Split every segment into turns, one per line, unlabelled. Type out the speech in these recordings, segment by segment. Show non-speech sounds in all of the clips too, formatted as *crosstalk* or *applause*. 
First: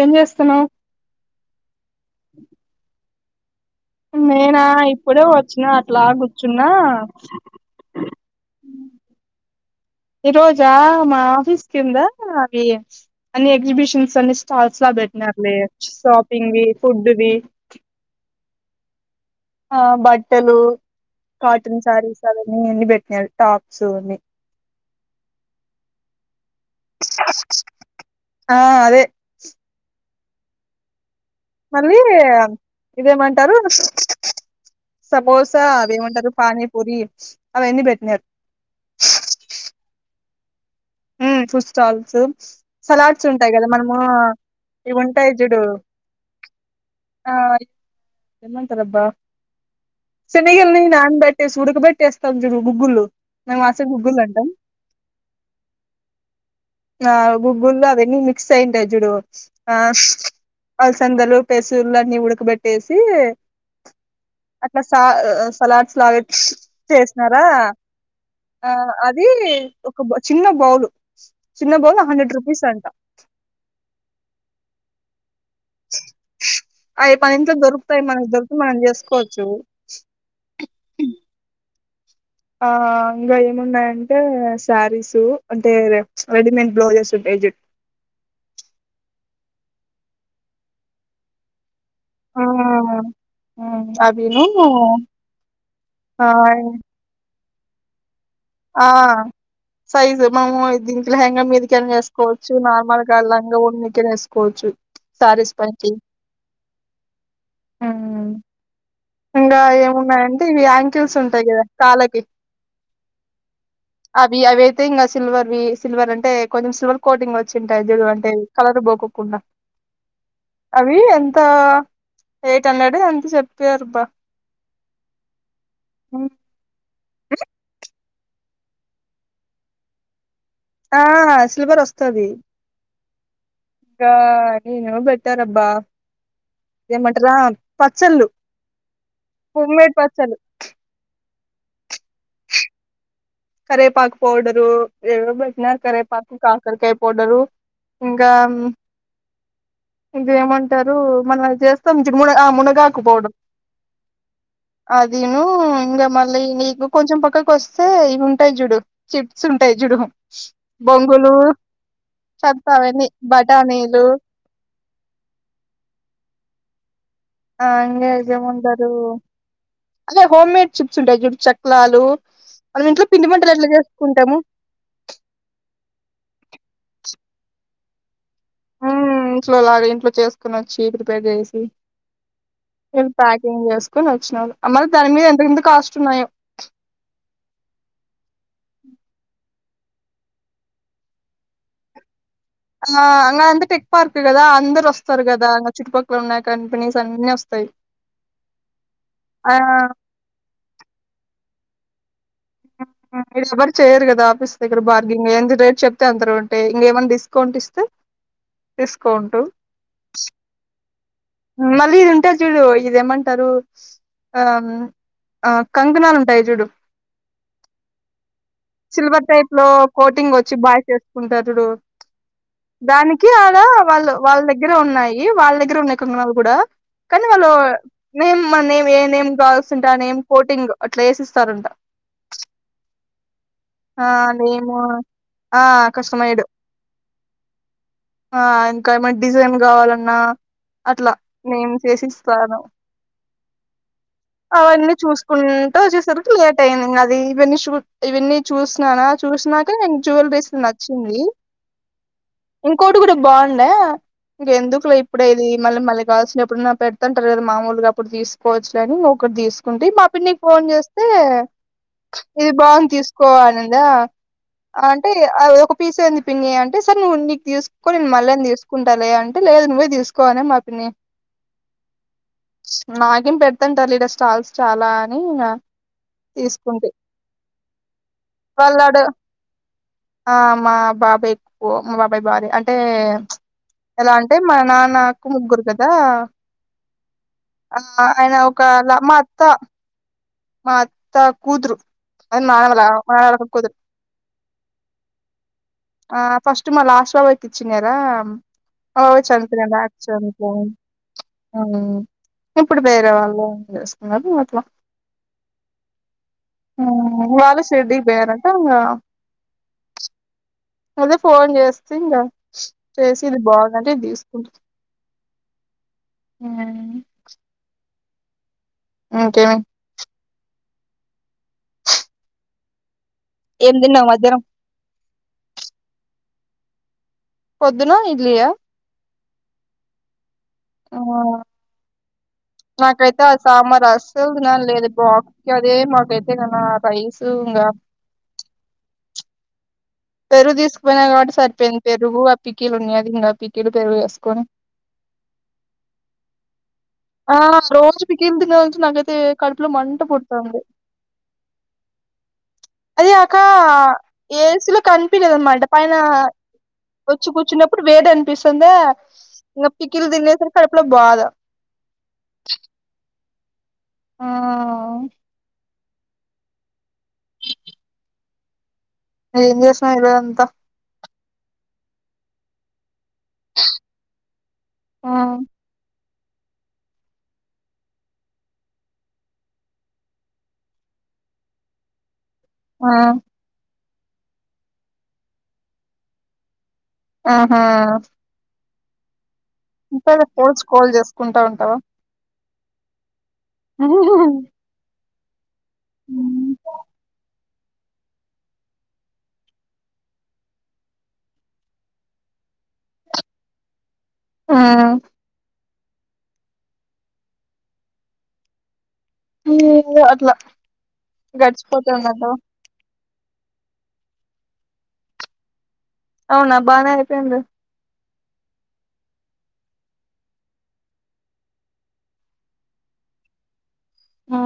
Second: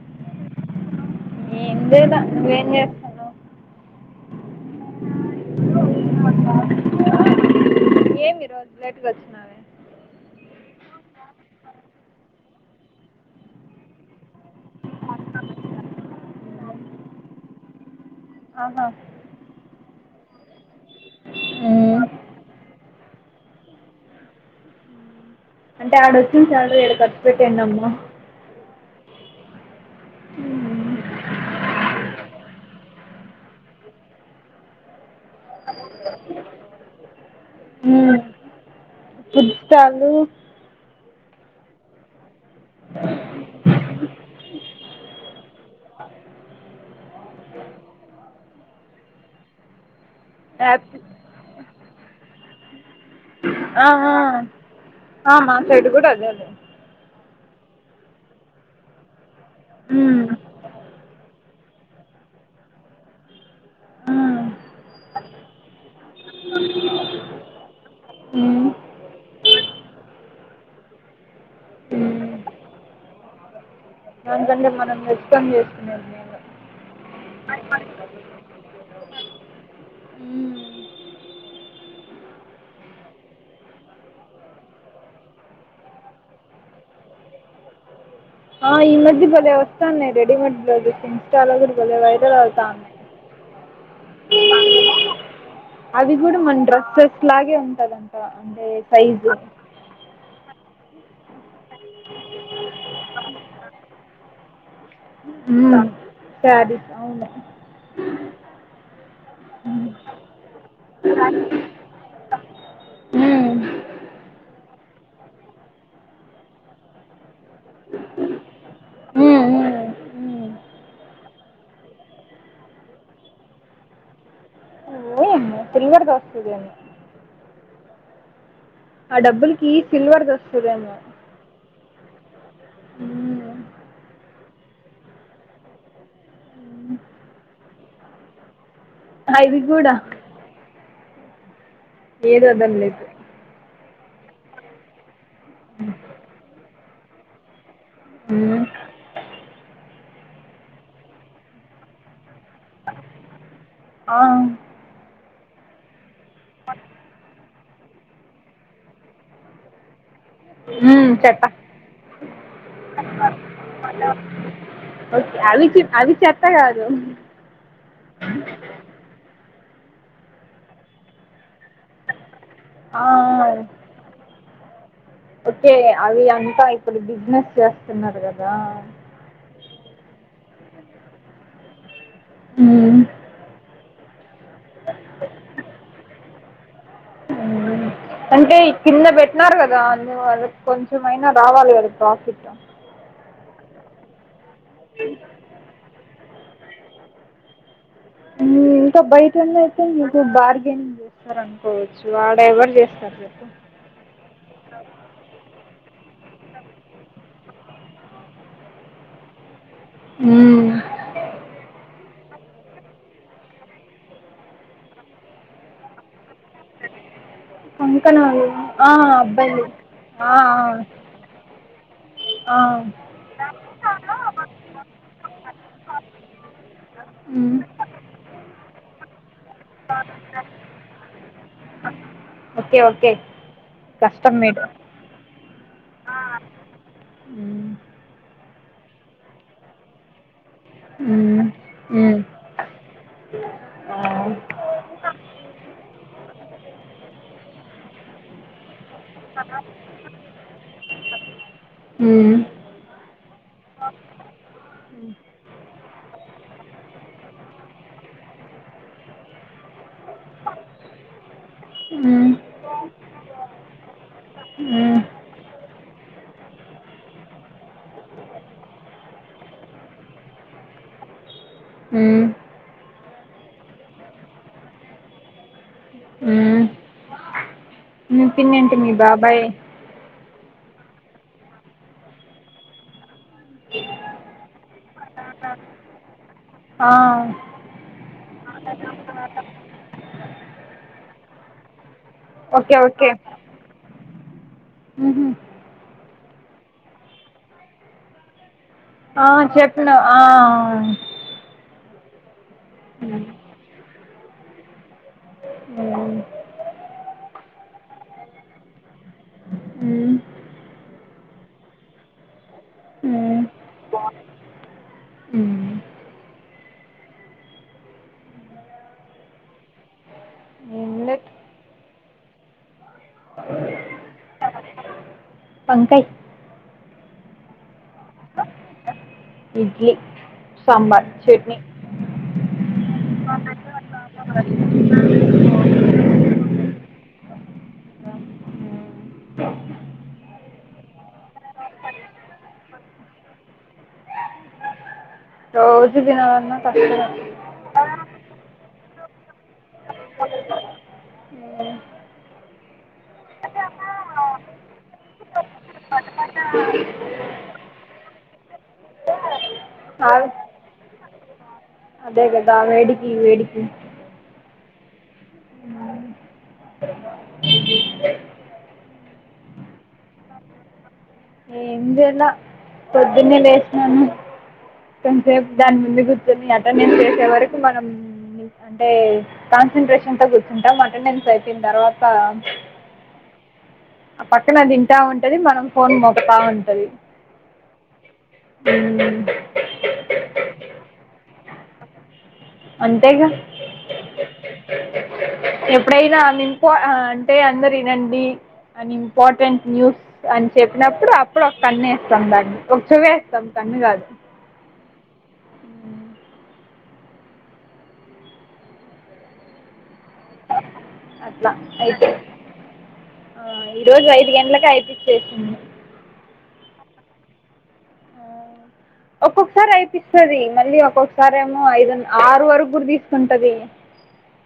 ఏం చేస్తున్నావు?
ఏం చేయాలా నువ్వేం చేస్
నేనా ఇప్పుడే వచ్చిన అట్లా కూర్చున్నా
లేటుగా అచ్చినావే
ఈరోజు మా ఆఫీస్ కింద అవి అన్ని ఎగ్జిబిషన్ స్టాల్స్‌లా పెట్టారు లే షాపింగ్‌వి, ఫుడ్‌వి
ఆహా
ఆ బట్టలు కాటన్
ఉమ్.
శారీస్ అవన్నీ ఎన్ని పెట్టినారూ టాప్స్ అవని
అంటే ఆడ వచ్చిన శాలరీ ఇడ ఖర్చు పెట్టండి అమ్మా
ఆ అదే మళ్ళీ ఇదేమంటారు సమోసా అవి ఏమంటారు పనీ పూరి
ఊ ఫుడ్ స్టాళ్ళు
ఊ ఫుడ్ స్టాల్స్ సలాడ్స్ ఉంటాయి కదా మనము ఇవి ఉంటాయి చుడు ఆ ఏమంటారబ్బా సినిగిల్ని
యాపిల్
నాన్ బెట్టి ఉడకబట్టేస్తాం జరు బ గుగ్గులు మేము
ఆ
అసలు గుగ్గులు అంటాం
ఆ మా ఫ్రెండ్ కూడా అదే ఆన్నది
ఆ గుగ్గులు అవన్నీ మిక్స్ అయింటాయి చుడు ఆ
ఉమ్,
అలసందలు పెసిర్లన్నీ ఉడకబెట్టేసి
ఉమ్,
అట్లా సా సలాడ్స్ లాగా చేసినారా
ఉమ్,
ఆ అది ఒక చిన్న బౌలు చిన్న బౌల్ హండ్రెడ్
ఉమ్.
రూపీస్ అంట
దానికంటే మనం తెచ్చుకొని చేసుకుంటే
అవి మన ఇంట్లో దొరుకుతాయి మనకి దొరికిండేవి మనం చేసుకోవచ్చు
ఉ
ఆ ఇంకా ఏమున్నాయంటే శారీస్ అంటే రెడీమేడ్ బ్లౌజెస్ ఉంటాయి జట్
ఆ ఈ మధ్య బలే వస్తానయ్ రెడీమేడ్ బ్లౌజస్ చాలా డిజైన్స్ వెరైటీగా
ఆ
లాగా
అవిను
అది కూడా మన
ఆ
డ్రెస్సెస్ అలాగే ఉంటది
ఆ సైజు మనము దీనికి లహెంగా మీదికైన వేసుకోవచ్చు నార్మల్ లంగా వోని మీదకి అయినా. వేసుకోవచ్చు శారీస్ పైకి
శారీస్ అవును
ఆ ఇంకా ఏమున్నాయంటే ఇవి యాంకిల్స్ ఉంటాయి కదా కాళ్ళకి
ఉమ్,
అవి అవి అయితే ఇంకా సిల్వర్ వి సిల్వర్ అంటే కొంచెం సిల్వర్ కోటింగ్ ఉంటాయి చూడు అంటే కలరు బోకోకుండా
ఉమ్, ఉమ్, ఉమ్.
అవి అంతా ఎయిట్ హండ్రెడ్ ఎంత చెప్పరుబ్బా
ఏమో సిల్వర్ వస్తదేమో
అ
ఆ డబ్బుల కి సిల్వర్ వస్తదేమో
ఆ సిల్వర్ వస్తుది
ఉ
కా ఏమో పెట్టారబ్బా ఏమంటర్ ఆ పచ్చళ్ళు
అవి కూడా
హోమ్మేడ్ పచ్చళ్ళు
ఏది వద్దనలేదు
కరేపాకు పౌడరు ఏవో పెట్టినరు కరేపాకు కాకరకాయ పౌడరు ఇంకా
ఉమ్.
ఇంక ఏమంటారు మనం చేస్తాం చూడు మున ఆ మునగాకు పౌడర్
ఆ
అదీను ఇంకా మళ్ళీ నీకు కొంచెం పక్కకి వస్తే ఉంటాయి చూడు చిప్స్ ఉంటాయి చూడు
ఉమ్,
బొంగులు
చెత్త
చెత్త అవన్నీ బటానీలు
అవి చె అవి చెత్త కాదు
ఆ ఇంకేం *unintelligible* అదే హోమ్ మేడ్ చిప్స్ ఉంటాయి చూడు చెకలాలు మళ్లీ
ఆ,
ఇంట్లో పిండి వంటలు ఎట్లా చేసుకుంటాము
ఓకే అవి అంతా ఇప్పుడు బిజినెస్ చేస్తున్నారు కదా
ఉమ్ ఇంట్లో లాగా ఇంట్లో చేసుకుని వచ్చి ప్రిపేర్ చేసి
ఉమ్.
ప్యాకింగ్ చేసి కొని వచ్చినాను అమ్మ దాని మీద ఎంతెంత కాస్ట్ ఉన్నాయో
ఆ అంటే కింద పెట్టిన్నారు కదా అందు వాళ్ళకి కొంచెంమయినా రావాలి కదా ప్రాఫిట్
అ అంత టెక్ పార్క్ కదా అందరు వస్తారు కదా చుట్టుపక్క లో ఉన్న కంపెనీస్ అన్ని వస్తాయి
ఉమ్ ఇంకా
ఆ
బయటోల్లయితే నీకు బార్గెనింగ్ చేస్తా రు అనుకోవచ్చు ఆడ ఎవరు చేస్తారు చెప్పు
ఇది ఎవరు చేయరు కదా ఆఫీస్ దగ్గర బార్గెంగ్ ఎంత రేట్ చెప్తే అంత రేటే ఇకమన్నా డిస్కౌంట్ ఇస్తే డిస్కౌంటు
మ్మ్.
మళ్ళీ ఇది ఉంటాది చూడు ఇదేమంటారు ఆ ఆ కంకనాలు ఉంటాయి చూడు
కంకణాలు ఆ,
సిల్వర్ టైప్
అబ్బాయిలు
లో
ఆ,
కోటింగ్ వచ్చి బాయ్స్
ఆ,
వేసుకుంటారు చూడు
ఆ.
దానికి ఆడ వాళ్ళు వాళ్ళ దగ్గరే ఉన్నాయి వాళ్ళ దగ్గర ఉన్నాయి కొంకనాలు కూడా కానీ వాళ్ళు
మ్మ్.
నేమ్ మన ఏం నేమ్ కాల్స్తుంట ఏం కోటింగ్ అట్లా వేసి ఇస్తారంట
ఓకే ఓకే
ఆ
కష్టం మీరు
నేమ్ ఆ కస్టమైడ్
మ్మ్.
ఆ ఇంకా ఏమైనా డిజైన్ కావాలన్నా అట్లా నేను చేసిస్తాను
అ
అవన్నీ చూసుకుంటూ వచ్చేసరికి లేట్ అయింది ఇంగ అది ఇవన్నీ చూ ఇవన్నీ చూసినానా చూసినాక నేను జ్యులరీస్ నచ్చింది
మ్మ్.
ఇంకోటి కూడా బావుండే ఇంక ఎందుకులే ఇప్పుడే ఇది మల్ల మల్ల కాల్సిన ప్పుడైనా పెడుతుంటారు కదా మామూలుగా అప్పుడు తీస్ పోవచ్చులే అని ఒకటి తీసుకుంటే మా పిన్నికి ఫోన్ చేస్తే
మ్మ్.
ఇది బావుం తీసుకో అనిందా
మ్మ్.
అంటే ఒక పీస్యే ఉంది పిన్ని అంటే సరే నువ్ నీకు తీసుకో నేను మళ్ళన్ తీసుకో కుంటాలే అంటే లేదు నువ్వే తీసుకో అని మా పిన్ని
ఊ
నాకేం పెడుతుంటారులే ఇడ స్టాల్స్ చాలా అని
మ్మ్.
తీసుకుంది
మీ పిన్నంటే మీ బాబాయ్
ఆ మా బాబాయ్ ఎక్కువ మా బాబాయ్ భార్య అంటే ఎలా అంటే మా నాన్నకు ముగ్గురు కదా
ఆ
అల్ల ఆయన ఒకల మా అత్త మా అత్త కూతురు అది
ఓకే
మానవల
ఓకే
మానవళ కూతురు
ఉహు
ఆ ఫస్ట్ మళ్ళా లాస్ట్ లో పోయి కూర్చున్నారా *inaudible* ఆ
చెప్పిన ఆ
ఇప్పుడు వేరే
ఉమ్
వాళ్ళు చేస్తున్నారు అట్లా
ఆ
ఆ వాళ్ళు షిర్డీ కి పోయారంట
ఊ
అదే ఫోన్ చేస్తే ఇంగ చేసి ఇది బావుందంటే ఇది తీసుకుంటా
ఊ
ఆ ఇంకేమి
ఏం లే
ఏం తిన్నావ్ మధ్యానం
వంకయ్
పొద్దున్న ఇడ్లీ ఆ
ఇడ్లీ
ఆ
సాంబార్ చట్నీ
నాకైతే ఆ సాంబార్ అసలు తినాలని లేదు బా ఇంక అదే మాకైతే నిన్న రైస్ ఇంగ పెరుగు తీసుపోయినా కాబట్టి సరిపోయింది పెరుగు ఆ పికిల్ ఉన్నాయ్ అది ఇంకా పికిలు పెరుగు ఏసుకొని
రోజు తినమన్న తప్పదు
ఆ రోజు పికిలు తినచ్చు నాకైతే కడుపులో మంట పుడతంది అది అక్కా ఏసులో కనిపిలేదన్నమాట పైన వచ్చి కూర్చున్నప్పుడు వేడనిపిస్తుందా ఇంకా పికిలు
ఆ,
తినేసరికి కడుపులో బాధ
అదే కదా వేడికి వేడికి
ఆ
లె
ఏం చేసినావ్ ఈరోజంతా
ముందెలా పొద్దున్నే లేసినను
ఆ
కాసేపు దాని ముందు కుర్చొని అటెండెన్స్ వేసే వరకు మనం అంటే కాన్సంట్రేషన్ తో కూర్చుంటాం అటెండెన్స్ అయిపోన తర్వాత
ఆ
ఆ పక్కన అది వింటా ఉంటది మనం ఫోన్ మోగతా ఉంటది
ఆహా
ఉ
ఇంతలో కోల్స్ కాల్ చేసుకుంటా ఉంటావా
అంతేగా
ఉ హు
ఎప్పుడైనా అనినుకో అంటే అందరు వినండి అని ఇంపార్ర్టెంట్ న్యూ అని చెప్పినప్పుడు అప్పుడు ఒక కన్ను వేస్తాం దాన్ని ఒక చెవ్వువేస్తాం కన్ను కాదు
ఉమ్ ఏమో అట్లా గడిచిపోతంది అబ్బా
ఆ ఈ రోజు ఐదు గంటలకు అయిపిచ్చేసింది
అవునా బాగానే అయిపొయిందె
ఒక్కొక్కసారి అయిపిస్తాది మళ్ళీ ఒక్కొక్కసారి ఏమో ఐదున్ ఆరు వరకు గూడా తీసుకుంటది
ఆ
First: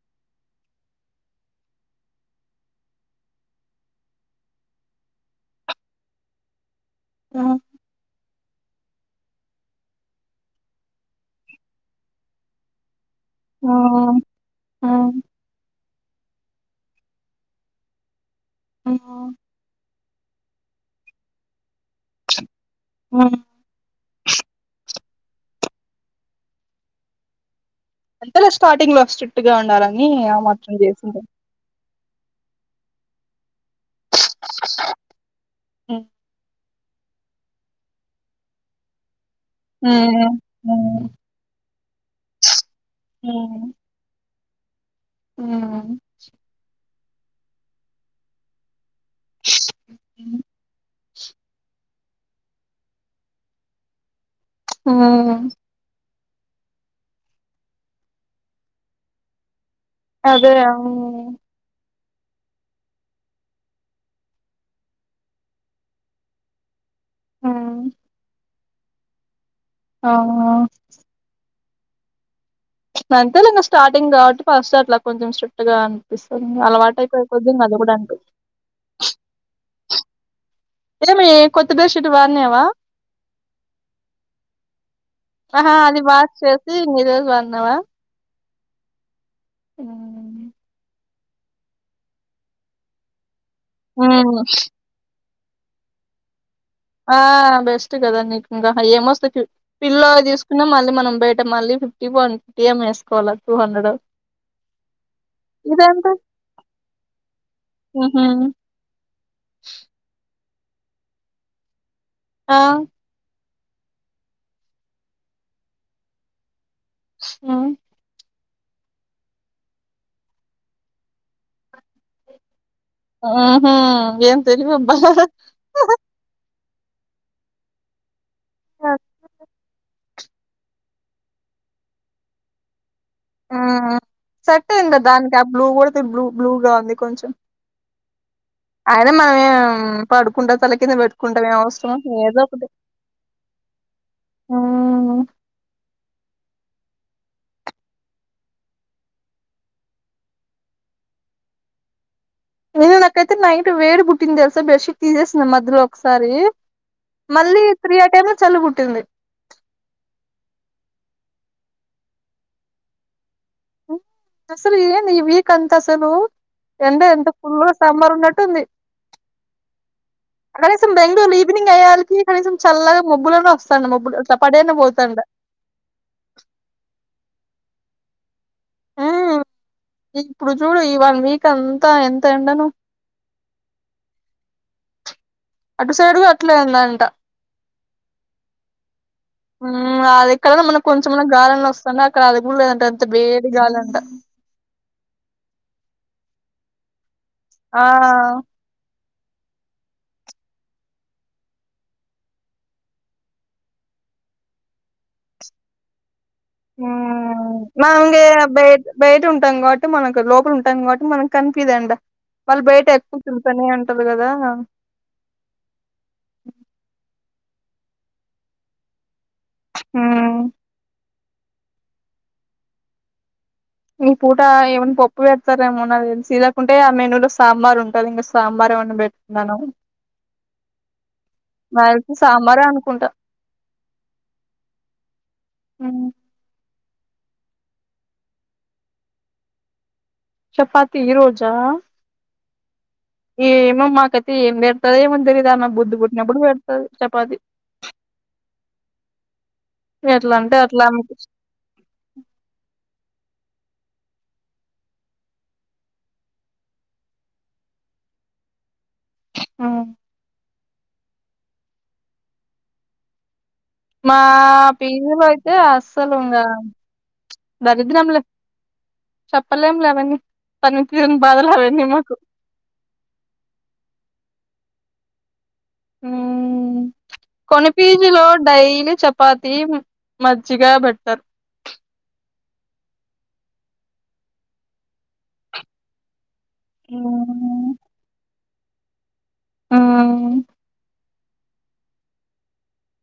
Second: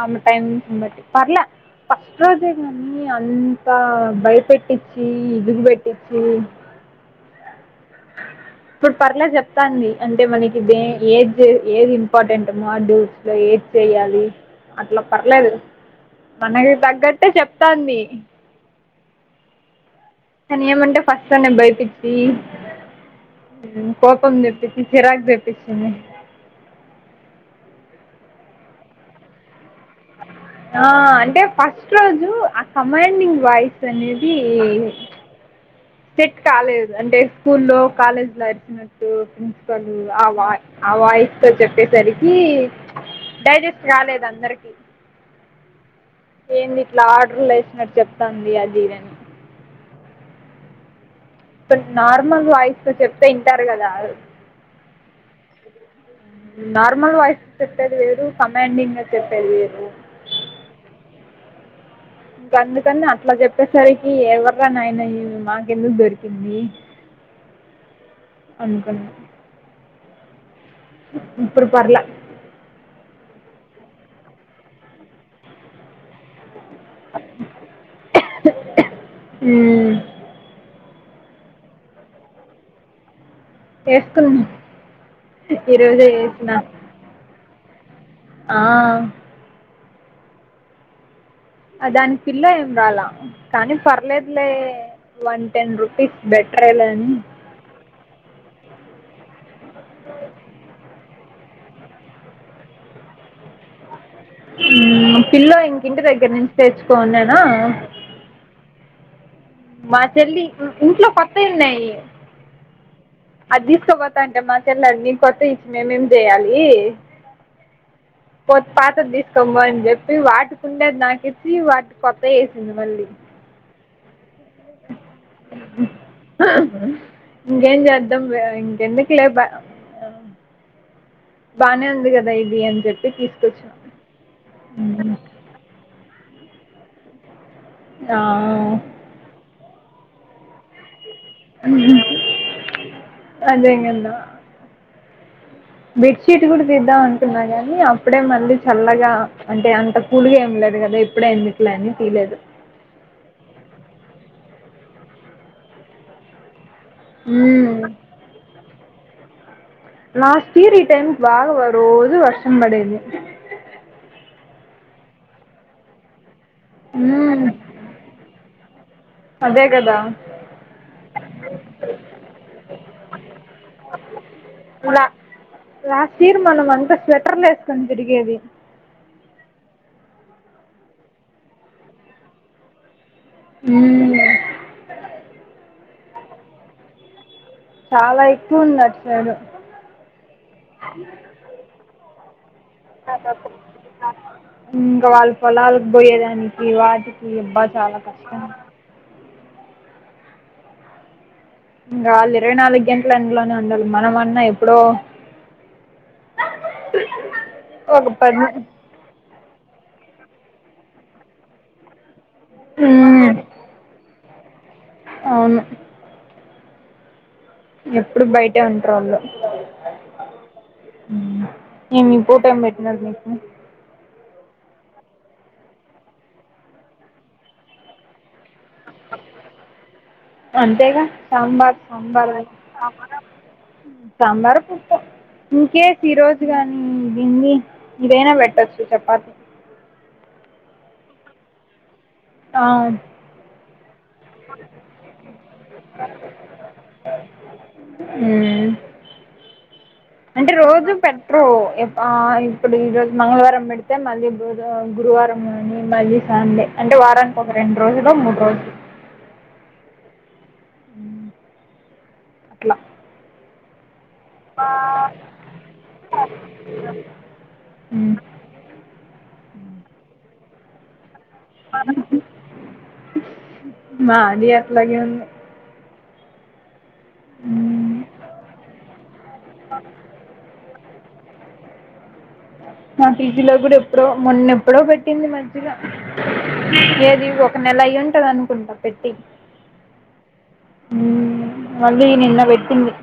అవును టైమిబట్టి పర్లలే ఫస్ట్ రోజే గాని అంత భయపెట్టిచి ఇదిగుపెట్టిచి
ఆ
ఇప్పుడు పర్లే చెప్తాంది అంటే మనకి ఏది ఇంపార్టెంటో మాడు ఇట్లా ఏది
ఆ
చెయ్యాలి
ఆ
అట్లా పర్లేదు మనకి తగ్గట్టే చెప్తాంది
ఉహ
కానీ ఏమంటే ఫస్ట నేను బై పి సి
ఆ
కోపం తెప్పించి చిరాక్ తెప్పిచింది
అంతెలే స్టార్టింగ్ లో స్ట్రిక్ట్ గా ఉండాలని ఆ మాత్రం చేసింది
ఫస్ట్ రోజు ఆ కమాండింగ్ వాయిస్ అనేది
ఆ
సెట్ కాలేదు అంటే స్కూల్ లో కాలేజ్ లో అరిచినట్టు ఆ
మ్మ్
వా ఆ
మ్మ్
వాయిస్ తో చెప్పేసరికి డైజస్ట్ రాలేదు అందరికీ
ఆ
ఏంది ఇట్లా ఆర్డర్లు ఎసినట్టు చెప్తాంది అది ఇది
అ
ఇప్పుడునార్మల్ వాయిస్ తో చెప్తే వింటారు కదా
ఆ
నార్మల్ వాయిస్ తో చెప్పేది వేరు కమాండింగ్ గా చెప్పేది వేరు
అదే అవును
ఇంక అందుకని అట్లా చెప్పేసరికి ఎవర్రా నాయన ఇది మాకెందుకు దొరికింది
ఆ
అందుకని
అవునా
ఇప్పుడు పర్లే
అంతేలే ఇంగా స్టార్టింగ్ కాబట్టి ఫస్ట్ అట్లా కొంచెం స్ట్రిక్ట్ గా అనిపిస్తుంది అలవాటు అయిపోయే కొద్ది అది కూడా అంతే
మ్మ్
ఏమి కొత్త బెడ్ షీట్ వాడినావా
ఏసుకున్నాం
ఆహా అది వాష్ చేసి ఈ రోజు వాడినావా
ఆ
హ్మ్
దానికి పిల్లో ఏమి రాలా కానీ
హ్మ్
పర్లేదులే వన్ టెన్ రూపీస్ బెటర్ ఏలే
ఆ బెస్ట్ కదా నీకు ఇంకా ఏమొస్తాయి పిల్లో తీసుకున్నా మళ్ళీ మనం బయట్ అంటే మళ్ళీ ఫిఫ్టీ వన్ ఫిఫ్టీ ఏమో వేసుకోవాళ్లా టూ హండ్రెడ్
హ్మ్ పిల్లో ఇంకా ఇంటి
ఇదెంత
దగ్గర నుంచి తెచ్చుకోనున్నానా
హ్మ్
మా చెల్లి మ్ ఇంట్లో కొత్తవి ఉన్నాయి
ఆ
అది తీసుకోపోతా అంటే మా చెల్లల్ని కొత్తవి ఇచ్చి మేమేమి చేయాలి
హ్మ్
కొత్త పాతది తీసుకోనిపో చెప్పి వాటుకుండే నాకేచ్చి వాటి కొత్త వేసింది మళ్ళీ
హ్మ్ హు ఏం తెలీవబ్బా హ హ
ఇంకేం చేద్దాం లే ఇంకేందుకులేబ్బా బానే ఉంది కదా ఇది అని చెప్పి తీసుకొచ్చా
మ్ సెట్ అయిందా దానికి ఆ బ్లూ కూడా బ్లూ బ్లూగా ఉంది కొంచెం
ఆ
అయినా మనం ఏం పడుకుంటే తల కింద పెట్టుకుంటా కుంటామా అవసరమా ఏదో ఒకటి
అదే
హ్మ్
బెడ్ షీట్ కూడా తీద్దాం అనుకున్నా గానీ అప్పుడే మళ్ళీ చల్లగా అంటే అంత కూల్ గా ఏం ఉండదు కదా ఇప్పుడే ఎందుకులే అని తీలేదు
నేను నాకైతే నైట్ వేడి పుట్టింది తెలుసా బెడ్ షీట్ తీసేసిన మధ్యలో ఒకసారి మళ్ళీ
మ్మ్.
త్రీ ఆ టైమ్ లో చలి పుట్టింది
లాస్ట్ ఇయర్ ఈ టైం కి బాగా రోజు వర్షం పడేది
అసలు ఏమి ఈ వీక్ అంత అసలు ఎండ ఎంత
మ్మ్.
ఫుల్ గా సమ్మర్ ఉన్నట్టుంది
అదే కదా
కనీసం బెంగళూరులో ఈవినింగ్ అయ్యాలికీ కనీసం చల్లగా మబ్బులన్నా వస్తాండా మబ్బులు ఇట్ల పడన్నా
లా
పోతండే
లాస్ట్ ఇయర్ మనం అంతా స్వెటర్లు వేసుకొని తిరిగేది
హ్మ్ ఇప్పుడు చూడు ఈ వన్ వీక్ అంతా ఎంత ఎండనో
హ్మ్
అటు సైడ్ కూడా అట్లే ఉందంట
చాలా ఎక్కువ ఉంది అటు సైడు
హ్మ్ అదిక్కడన్నా మనం కొంచమన్నా గాలన్న వస్తాంది అక్కడ అది కూడా లేదంటా
ఇంకా వాళ్ళ పొలాల పోయేదానికి వాటి ఈ అబ్బా
ఆ
చాలా కష్టం ఇంగా వాళ్ళు ఇరవై నాలుగు గంటలు ఎండలోనే ఉండాల్నా మనమన్నా ఎప్పుడో
ఉ
ఒక
ఏ
పది
అబ్బాయే బయట ఉంటాం కాబట్టి మనకు లోపల ఉంటాం కాబట్టి మనకు కన్ఫ్యూజ్ అయింది వాళ్ళు బయట ఎక్కువ
మ్మ్
తిరుగుతానే ఉంటారు కదా
అవును ఎప్పుడు బయటే ఉంట్రాళ్ళు
మ్మ్
నేను మీ పూటను పెట్టినట్టే
ఈ పూట ఏమైన్నా పప్పు పెడతారేమోనండి చీదకుంటే ఆ మెనూ లో సాంబార్ ఉంటది ఇంకా సాంబార్ ఏమ
అంతేగా సాంబార్
నాకు తెలిసి
సాంబార్
సాంబారే అనుకుంటా
సాంబార్ పప్పు ఇంకేస్
మ్మ్
ఈరోజు కాని దీన్ని ఇదైనా పెట్టచ్చు చపాతి
చపాతి ఈ రోజా
అ
ఏమో మా కైతే ఏం పెడతదో ఏమో తెలియదు ఆమెకి బుద్ధి పుట్టినప్పుడు పెడతది చపాతి
మ్మ్
ఎట్లా
అంటే
అట్లా
రోజు
ఆమెకి
పెట్రో ఆ ఇప్పుడు ఈ రోజు మంగళవారం పెడితే మళ్ళీ బుధ గురువారం కాని మళ్ళీ సాండే అంటే వారానికి ఒక రెండు రోజులు మూడు రోజులు
అ
ఇట్లా
మా పీజులో అయితే అస్సలు ఇంకా దరిద్రములే చెప్పలేం లేఅవన్ని పనితీరని బాధలుఅవండి మాకు
మాది అట్లాగే ఉంది
ఉమ్ కొన్ని పీజులో డైల్ చపాతి మజ్జిగ బట్టి
మా టీజీలో కూడా ఎప్పుడో మొన్న ఎప్పుడో పెట్టింది మ ఏది ఒక
హ్మ్
నెల అయ్యింటుంది అనుకుంటా పెట్టి
ఆ
మళ్ళి నిన్న పెట్టింది